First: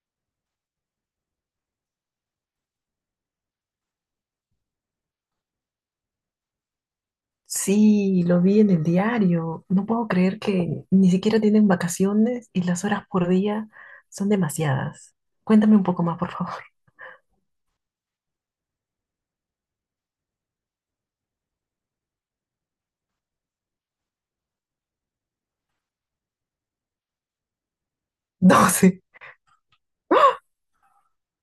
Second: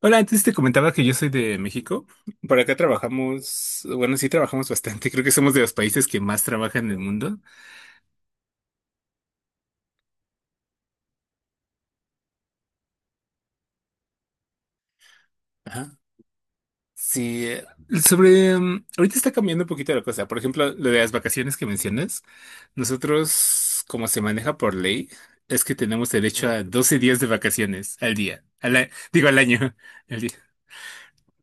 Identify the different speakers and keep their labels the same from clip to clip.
Speaker 1: Hola, antes te comentaba que yo soy de México. Por acá trabajamos, bueno, sí trabajamos bastante. Creo que somos de los países que más trabajan en el mundo.
Speaker 2: Sí, lo vi en el diario. No puedo creer que ni siquiera tienen vacaciones y las horas por día son demasiadas. Cuéntame un
Speaker 1: Ajá.
Speaker 2: poco más, por favor.
Speaker 1: Sí, sobre, ahorita está cambiando un poquito la cosa. Por ejemplo, lo de las vacaciones que mencionas, nosotros, como se maneja por ley, es que tenemos derecho a 12 días de vacaciones al día,
Speaker 2: 12,
Speaker 1: digo al año, al día.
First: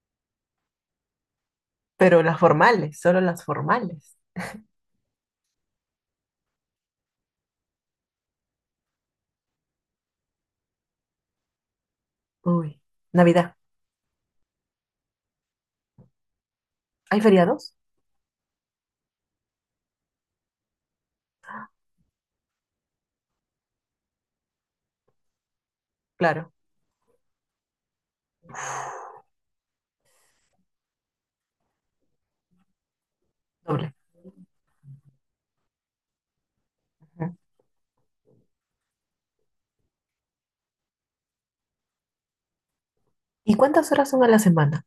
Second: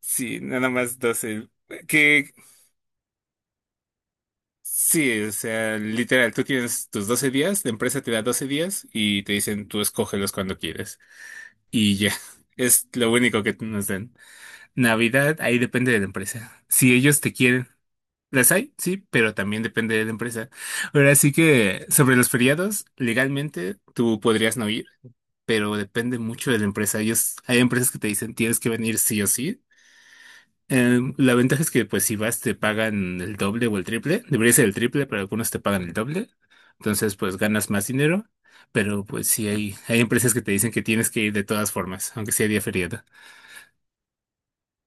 Speaker 1: Sí, nada más 12.
Speaker 2: pero
Speaker 1: Que.
Speaker 2: las formales, solo las formales.
Speaker 1: Sí, o sea, literal, tú tienes tus 12 días, la empresa te da 12 días y te dicen tú escógelos cuando quieres. Y ya,
Speaker 2: Uy,
Speaker 1: es lo único
Speaker 2: Navidad.
Speaker 1: que nos dan. Navidad, ahí depende de la empresa. Si ellos
Speaker 2: ¿Hay
Speaker 1: te quieren,
Speaker 2: feriados?
Speaker 1: las hay, sí, pero también depende de la empresa. Ahora sí que sobre los feriados, legalmente tú podrías no ir, pero depende mucho
Speaker 2: Claro,
Speaker 1: de la empresa. Ellos, hay empresas que te dicen tienes que venir sí o sí. La ventaja es que, pues, si vas, te pagan el doble o el
Speaker 2: doble.
Speaker 1: triple. Debería ser el triple, pero algunos te pagan el doble. Entonces,
Speaker 2: Ujú.
Speaker 1: pues, ganas más dinero. Pero, pues, sí, hay empresas que te dicen que tienes que ir de todas formas, aunque sea día feriado.
Speaker 2: ¿Y cuántas horas son a la semana?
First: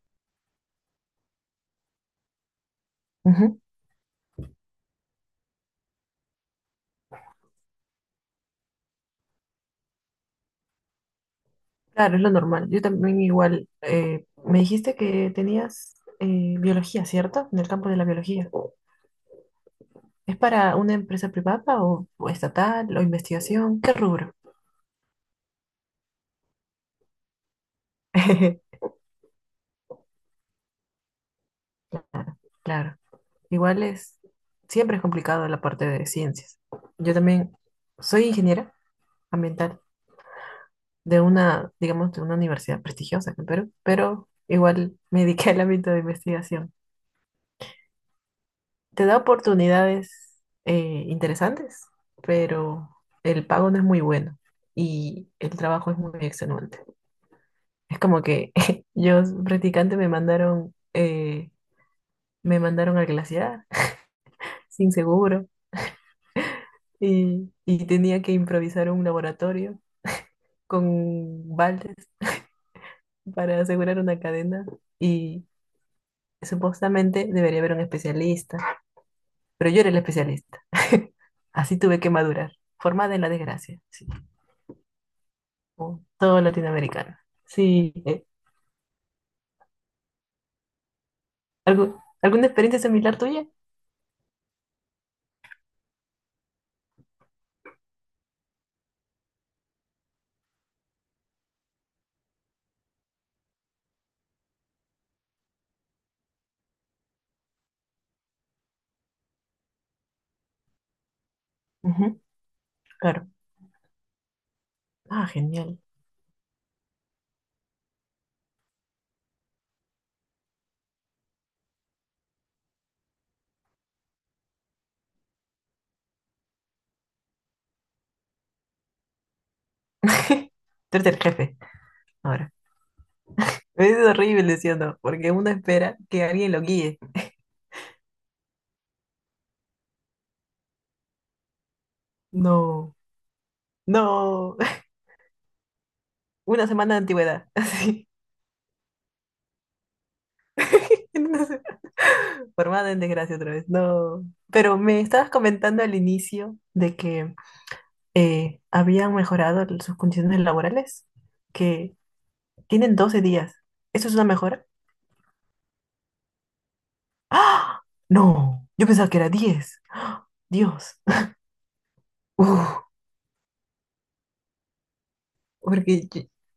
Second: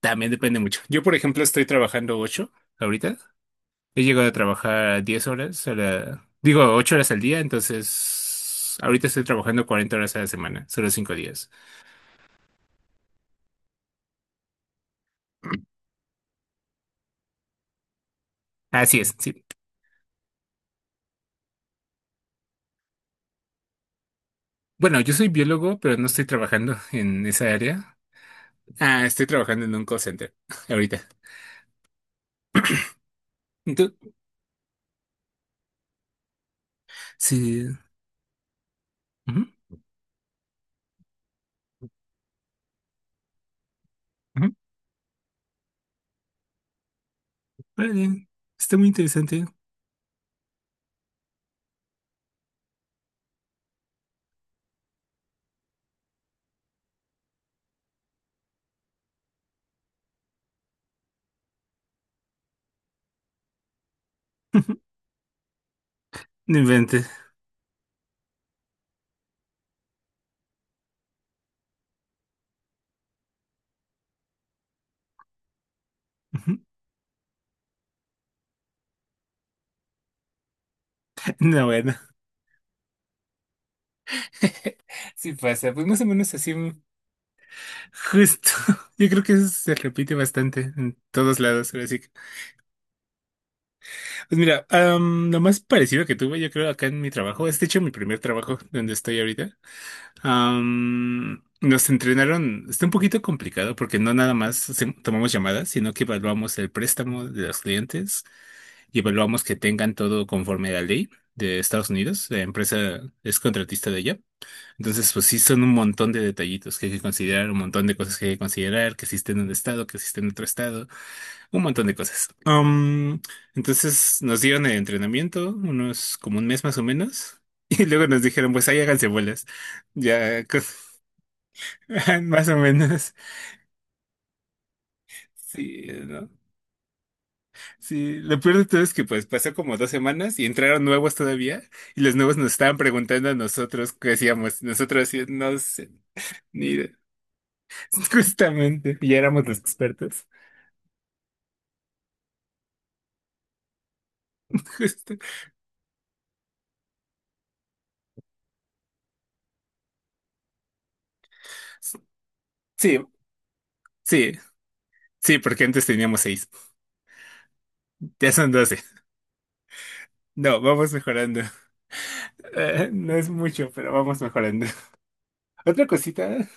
Speaker 1: También depende mucho. Yo, por ejemplo, estoy trabajando 8 ahorita.
Speaker 2: Ujú.
Speaker 1: He llegado a trabajar 10 horas a la... Digo, 8 horas al día, entonces... Ahorita estoy trabajando 40 horas a la semana, solo 5 días.
Speaker 2: Claro, es lo normal. Yo también igual. Me dijiste que tenías biología, ¿cierto? En el campo de la biología.
Speaker 1: Así es, sí.
Speaker 2: ¿Es para una empresa privada o estatal o investigación? ¿Qué rubro?
Speaker 1: Bueno, yo soy biólogo, pero no estoy trabajando en esa área. Ah, estoy trabajando en un call center ahorita.
Speaker 2: Claro.
Speaker 1: ¿Y
Speaker 2: Igual
Speaker 1: tú?
Speaker 2: es, siempre es complicado la parte de ciencias. Yo también
Speaker 1: Sí.
Speaker 2: soy ingeniera
Speaker 1: Ujú,
Speaker 2: ambiental de una, digamos, de una universidad prestigiosa aquí en Perú, pero
Speaker 1: ujú.
Speaker 2: igual me dediqué al ámbito de investigación.
Speaker 1: Órale, está muy
Speaker 2: Te da
Speaker 1: interesante.
Speaker 2: oportunidades interesantes, pero el pago no es muy bueno y el trabajo es muy extenuante. Es como que yo, practicante, me mandaron al glaciar sin seguro
Speaker 1: No inventes.
Speaker 2: y tenía que improvisar un laboratorio con baldes para asegurar una cadena y
Speaker 1: Ujú.
Speaker 2: supuestamente debería haber un especialista, pero yo era el especialista.
Speaker 1: No,
Speaker 2: Así
Speaker 1: bueno.
Speaker 2: tuve que madurar, formada en la desgracia, sí,
Speaker 1: Sí pasa, pues más
Speaker 2: como
Speaker 1: o menos
Speaker 2: todo
Speaker 1: así.
Speaker 2: latinoamericano. Sí,
Speaker 1: Justo. Yo creo que eso se repite bastante en todos lados, ahora sí que-
Speaker 2: ¿alguna experiencia similar tuya?
Speaker 1: Pues mira, lo más parecido que tuve, yo creo, acá en mi trabajo, es de hecho mi primer trabajo donde estoy ahorita. Nos entrenaron, está un poquito complicado porque no nada más tomamos llamadas, sino que evaluamos el préstamo de los clientes y evaluamos que tengan todo conforme a la ley de Estados
Speaker 2: Ujú,
Speaker 1: Unidos. La empresa
Speaker 2: claro.
Speaker 1: es contratista de ella. Entonces, pues
Speaker 2: Ah,
Speaker 1: sí, son un
Speaker 2: genial.
Speaker 1: montón de detallitos que hay que considerar, un montón de cosas que hay que considerar, que existe en un estado, que existe en otro estado. Un montón de cosas. Entonces nos dieron el entrenamiento, unos como un mes más o menos, y luego nos dijeron, pues ahí háganse bolas. Ya,
Speaker 2: Tú eres el jefe
Speaker 1: más
Speaker 2: ahora.
Speaker 1: o menos.
Speaker 2: Es horrible, ¿sí o no? Porque uno
Speaker 1: Sí,
Speaker 2: espera que
Speaker 1: ¿no?
Speaker 2: alguien lo guíe.
Speaker 1: Sí, lo peor de todo es que pues pasó como 2 semanas y entraron nuevos todavía, y los nuevos nos estaban
Speaker 2: No,
Speaker 1: preguntando a nosotros qué
Speaker 2: no.
Speaker 1: hacíamos. Nosotros sí, no sé,
Speaker 2: Una
Speaker 1: ni idea.
Speaker 2: semana de antigüedad, así.
Speaker 1: Justamente, ya éramos los expertos.
Speaker 2: Una semana. Formada en desgracia otra vez. No. Pero me
Speaker 1: Justo.
Speaker 2: estabas comentando al inicio de que habían mejorado sus condiciones laborales, que tienen
Speaker 1: Sí,
Speaker 2: 12 días. ¿Eso es una
Speaker 1: sí,
Speaker 2: mejora?
Speaker 1: sí, porque antes teníamos 6,
Speaker 2: ¡Ah!
Speaker 1: ya son
Speaker 2: No,
Speaker 1: 12.
Speaker 2: yo pensaba que era 10.
Speaker 1: No, vamos
Speaker 2: Dios.
Speaker 1: mejorando.
Speaker 2: Uf,
Speaker 1: No es mucho, pero vamos mejorando. Otra
Speaker 2: porque,
Speaker 1: cosita,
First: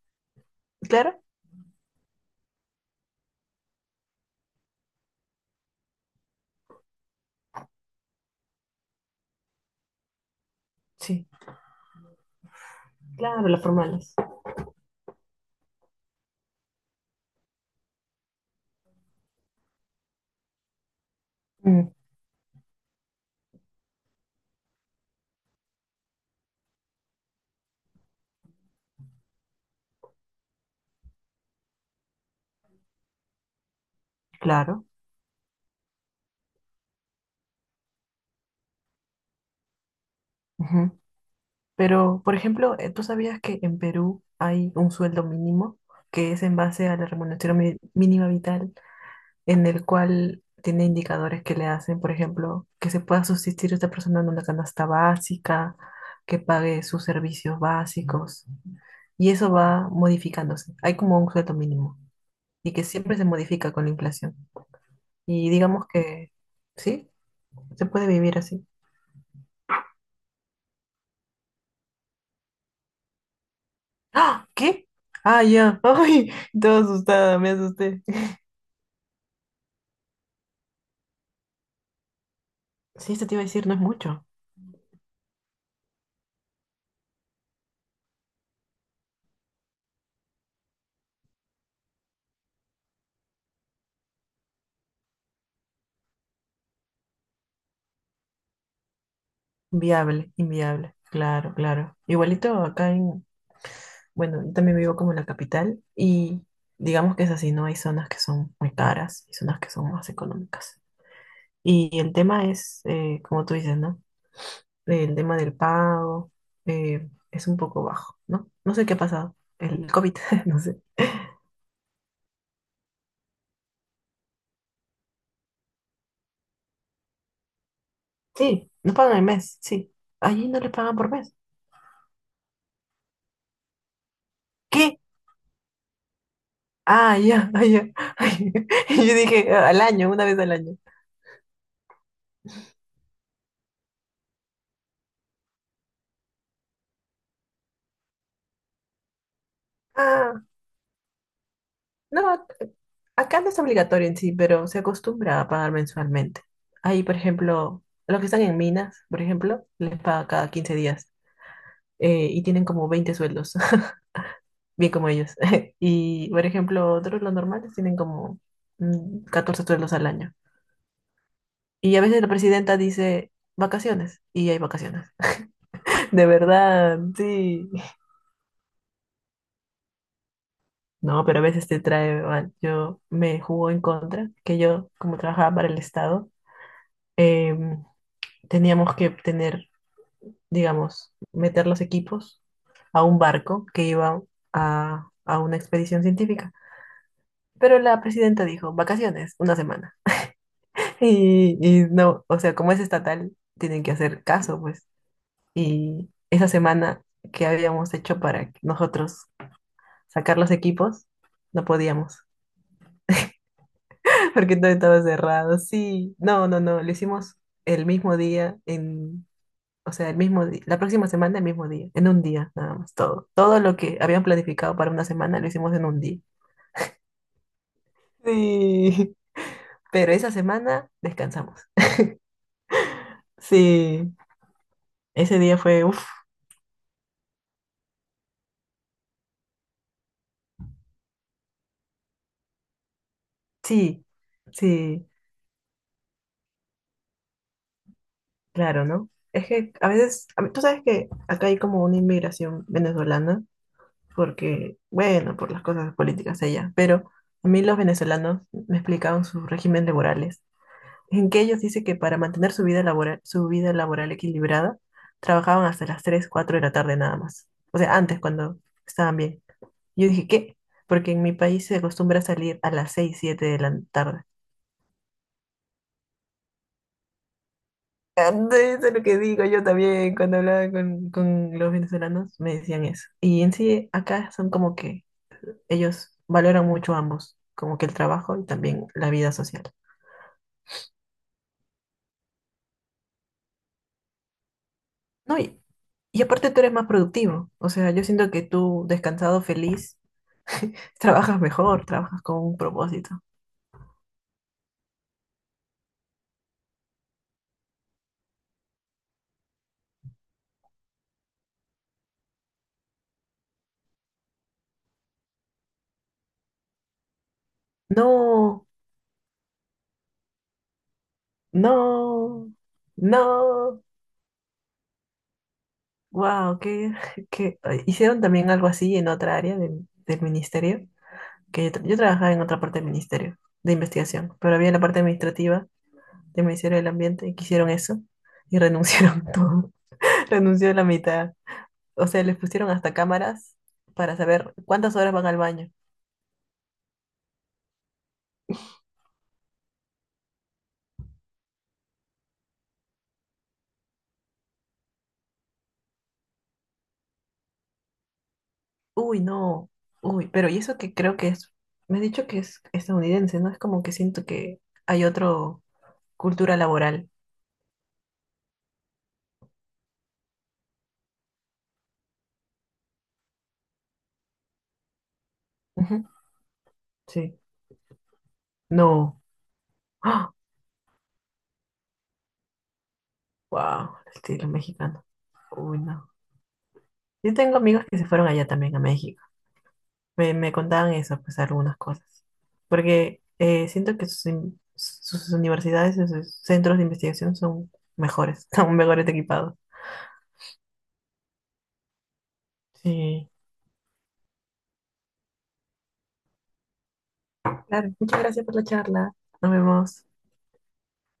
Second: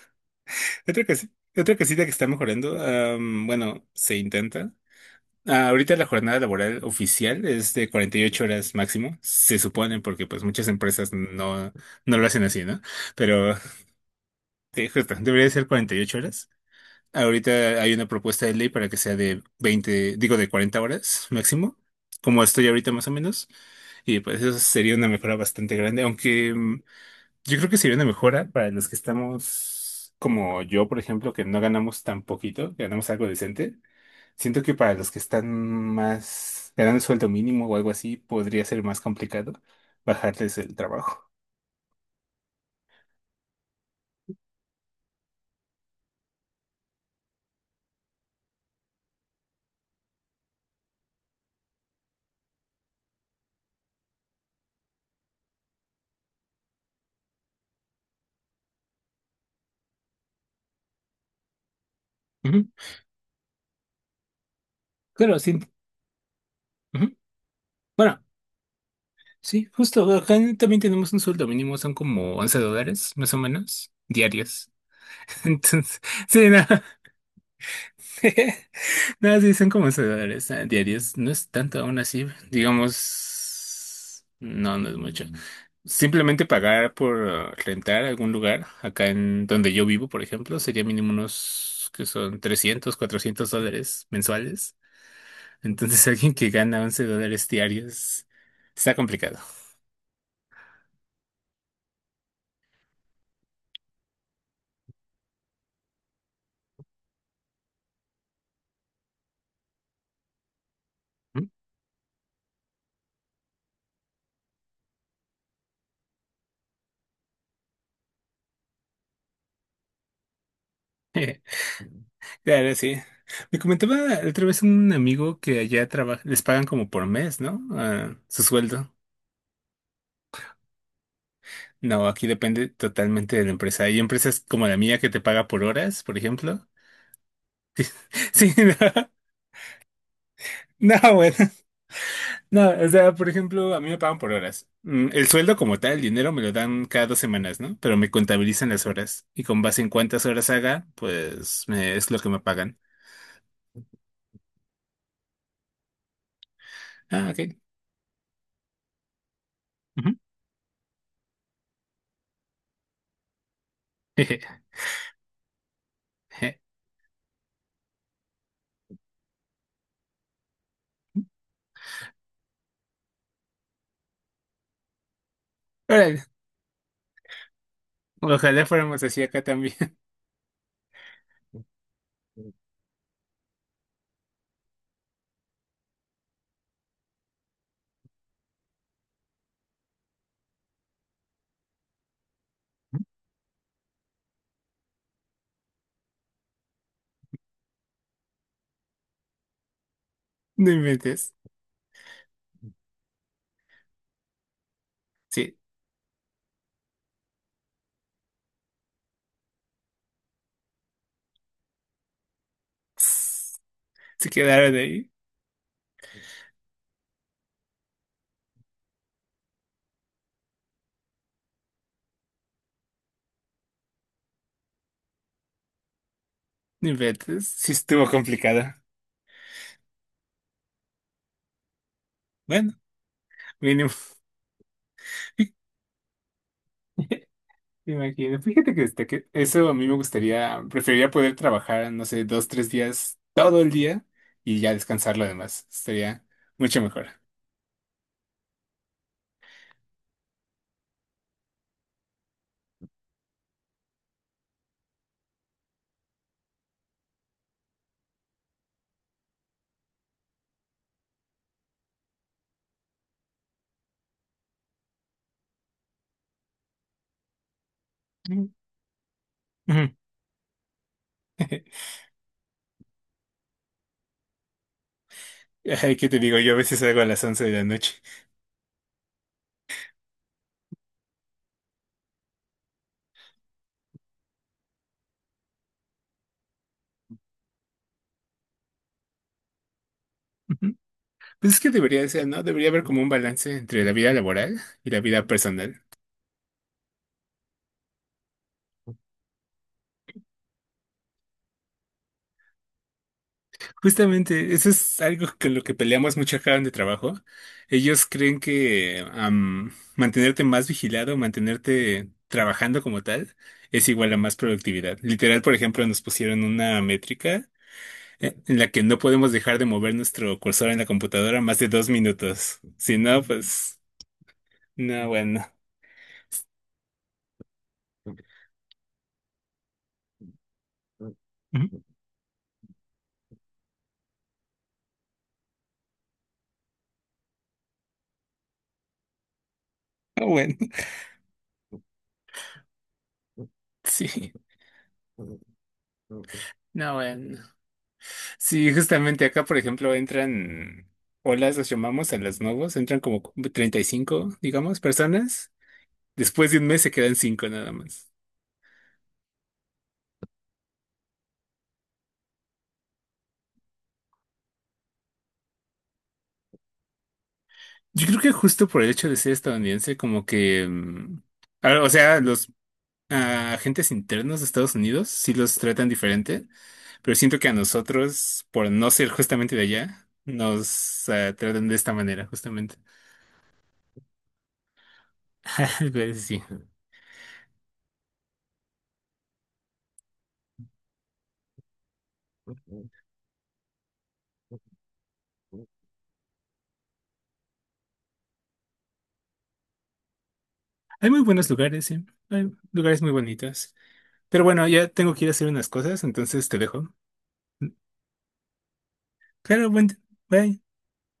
Speaker 1: otra
Speaker 2: claro,
Speaker 1: cosita, otra cosita que está mejorando, bueno, se intenta. Ahorita la jornada laboral oficial es de 48 horas máximo, se supone, porque pues muchas empresas
Speaker 2: sí,
Speaker 1: no, no lo hacen así, ¿no?
Speaker 2: claro,
Speaker 1: Pero
Speaker 2: las formales.
Speaker 1: justo, debería ser 48 horas. Ahorita hay una propuesta de ley para que sea de 20, digo de 40 horas máximo,
Speaker 2: Mm,
Speaker 1: como estoy ahorita más o menos. Y pues eso sería una mejora bastante grande, aunque yo creo que sería una mejora para los que estamos como yo, por ejemplo, que no ganamos tan poquito, que ganamos algo decente. Siento que
Speaker 2: claro.
Speaker 1: para los que están más ganando el sueldo mínimo o algo así, podría ser más complicado bajarles el
Speaker 2: Ujú.
Speaker 1: trabajo.
Speaker 2: Pero, por ejemplo, ¿tú sabías que en Perú hay un sueldo mínimo que es en base a la remuneración mínima vital, en el cual tiene indicadores que le hacen, por ejemplo, que se pueda subsistir esta persona en una canasta básica, que pague sus servicios básicos, y eso va modificándose? Hay como un sueldo mínimo
Speaker 1: Ujú.
Speaker 2: y que siempre se modifica con la inflación.
Speaker 1: Claro,
Speaker 2: Y
Speaker 1: sí.
Speaker 2: digamos que, ¿sí?
Speaker 1: Ujú.
Speaker 2: Se puede
Speaker 1: Bueno,
Speaker 2: vivir así.
Speaker 1: sí, justo acá también tenemos un sueldo mínimo, son como 11 dólares, más o menos,
Speaker 2: ¡Ah!
Speaker 1: diarios.
Speaker 2: ¿Qué? Ah, ya.
Speaker 1: Entonces,
Speaker 2: Ay,
Speaker 1: sí, no.
Speaker 2: toda asustada, me asusté.
Speaker 1: Nada, sí, son como 11 dólares diarios. No es tanto aún así.
Speaker 2: Sí, esto te iba a decir, no es mucho.
Speaker 1: Digamos, no, no es mucho. Simplemente pagar por rentar algún lugar, acá en donde yo vivo, por ejemplo, sería mínimo unos que son 300-400 dólares mensuales. Entonces, alguien que gana 11 dólares diarios está complicado.
Speaker 2: Viable, inviable. Claro, claro. Igualito acá en, bueno, yo también vivo como en la capital y digamos que es así, ¿no? Hay zonas que son muy caras y zonas que son más económicas.
Speaker 1: ¿Mm?
Speaker 2: Y el tema es, como tú dices, ¿no? El tema del pago es un poco bajo, ¿no? No sé qué ha pasado. El COVID, no sé.
Speaker 1: Claro, sí. Me comentaba otra vez un amigo que allá trabaja, les pagan como por mes, ¿no? Ah, su
Speaker 2: Sí,
Speaker 1: sueldo.
Speaker 2: no pagan el mes, sí. Allí no les pagan por mes.
Speaker 1: No, aquí depende totalmente de la empresa. Hay empresas como la mía
Speaker 2: ¿Qué?
Speaker 1: que te paga por horas, por ejemplo.
Speaker 2: Ah, ya, ah, ya.
Speaker 1: Sí, no,
Speaker 2: Yo dije, al año, una vez al año.
Speaker 1: no, bueno, no, o sea, por ejemplo, a mí me pagan por horas. El sueldo como tal, el dinero me lo dan cada 2 semanas, ¿no? Pero me contabilizan las horas y con base en cuántas
Speaker 2: Ah,
Speaker 1: horas haga, pues es lo que
Speaker 2: no,
Speaker 1: me pagan.
Speaker 2: acá no es obligatorio en sí, pero se acostumbra a pagar mensualmente. Ahí, por
Speaker 1: Ah, ok.
Speaker 2: ejemplo, los que están en minas, por ejemplo, les
Speaker 1: Ujú.
Speaker 2: paga cada 15 días y tienen como 20 sueldos, bien como ellos. Y, por ejemplo, otros, los normales, tienen como 14 sueldos al año. Y a veces la presidenta dice vacaciones y hay vacaciones.
Speaker 1: Órale,
Speaker 2: De verdad, sí.
Speaker 1: ojalá fuéramos así acá también.
Speaker 2: No, pero a veces te trae mal. Yo me jugó en contra, que yo, como trabajaba para el Estado, em, teníamos que tener, digamos, meter los equipos a un barco que iba a una expedición científica. Pero la presidenta dijo, vacaciones, una semana.
Speaker 1: No inventes.
Speaker 2: Y no, o sea, como es estatal, tienen que hacer caso, pues.
Speaker 1: Sí.
Speaker 2: Y esa semana que habíamos hecho para nosotros sacar los equipos, no podíamos,
Speaker 1: Se
Speaker 2: porque todo
Speaker 1: quedaron
Speaker 2: estaba
Speaker 1: ahí.
Speaker 2: cerrado. Sí, no, no, no, lo hicimos el mismo día en... O sea, el mismo día, la próxima semana, el mismo día, en un día, nada más, todo. Todo lo que habían planificado para una semana lo hicimos en un día.
Speaker 1: No inventes. Sí estuvo complicado.
Speaker 2: Sí, pero esa semana descansamos.
Speaker 1: Bueno, mínimo.
Speaker 2: Sí, ese día fue, uff,
Speaker 1: Me imagino. Fíjate que, este, que eso a mí me gustaría, preferiría poder trabajar, no sé, 2, 3 días, todo el día
Speaker 2: sí,
Speaker 1: y ya
Speaker 2: sí,
Speaker 1: descansar lo demás. Sería mucho mejor.
Speaker 2: claro, ¿no? Es que a veces, tú sabes que acá hay como una inmigración venezolana, porque, bueno, por las cosas políticas allá, pero a mí los venezolanos me explicaban sus regímenes laborales en que ellos dicen que para mantener su vida laboral equilibrada, trabajaban hasta las 3 4 de la tarde nada más. O sea, antes
Speaker 1: Ujú.
Speaker 2: cuando estaban bien.
Speaker 1: Ujú.
Speaker 2: Yo dije, ¿qué? Porque en mi país se acostumbra salir a las 6 7 de la tarde.
Speaker 1: Ay, ¿qué te digo? Yo a veces salgo a las 11 de la noche.
Speaker 2: Ande, eso es lo que digo yo también cuando hablaba con los venezolanos, me decían eso. Y en sí, acá son como que ellos valoran mucho ambos, como que el trabajo y también la vida social.
Speaker 1: Ujú. Pues es que debería ser, ¿no? Debería haber como un balance entre la vida laboral y la vida
Speaker 2: No,
Speaker 1: personal.
Speaker 2: y aparte tú eres más productivo, o sea, yo siento que tú descansado, feliz, trabajas mejor, trabajas con un propósito.
Speaker 1: Justamente, eso es algo con lo que peleamos mucho acá donde trabajo. Ellos creen que mantenerte más vigilado, mantenerte trabajando como tal, es igual a más productividad. Literal, por ejemplo, nos pusieron una métrica en
Speaker 2: No,
Speaker 1: la que no podemos dejar de mover nuestro cursor en la computadora más de dos
Speaker 2: no,
Speaker 1: minutos. Si no, pues,
Speaker 2: no.
Speaker 1: no, bueno.
Speaker 2: Wow, que hicieron también algo así en otra área del ministerio, que yo,
Speaker 1: Ujú.
Speaker 2: yo trabajaba en otra parte del ministerio de investigación, pero había la parte administrativa del Ministerio del Ambiente y que hicieron eso y renunciaron todo,
Speaker 1: No, bueno.
Speaker 2: renunció la mitad. O sea, les pusieron hasta cámaras para
Speaker 1: Sí,
Speaker 2: saber cuántas horas van al baño.
Speaker 1: no, bueno. Sí, justamente acá, por ejemplo, entran olas, los llamamos a los nuevos, entran como 35, digamos, personas. Después de un mes se quedan 5 nada más.
Speaker 2: Uy, no. Uy, pero y eso que creo que es, me has dicho que es estadounidense, ¿no? Es como que siento que hay otro cultura laboral.
Speaker 1: Yo creo que justo por el hecho de ser estadounidense, como que, o sea, los agentes internos de Estados Unidos sí los tratan
Speaker 2: Ujú,
Speaker 1: diferente, pero siento
Speaker 2: sí.
Speaker 1: que a nosotros, por no ser
Speaker 2: No.
Speaker 1: justamente de allá, nos tratan de esta manera, justamente.
Speaker 2: Wow, el estilo mexicano. Uy, no.
Speaker 1: Pues sí.
Speaker 2: Yo tengo amigos que se fueron allá también a México. Me contaban eso, pues algunas cosas. Porque siento que sus, sus universidades, y sus centros de investigación son mejores, son mejores equipados.
Speaker 1: Hay muy buenos lugares, sí. Hay lugares muy
Speaker 2: Sí.
Speaker 1: bonitos. Pero bueno, ya tengo que ir a hacer unas cosas, entonces te dejo.
Speaker 2: Claro, muchas gracias por la charla. Nos
Speaker 1: Claro, buen,
Speaker 2: vemos.
Speaker 1: bye.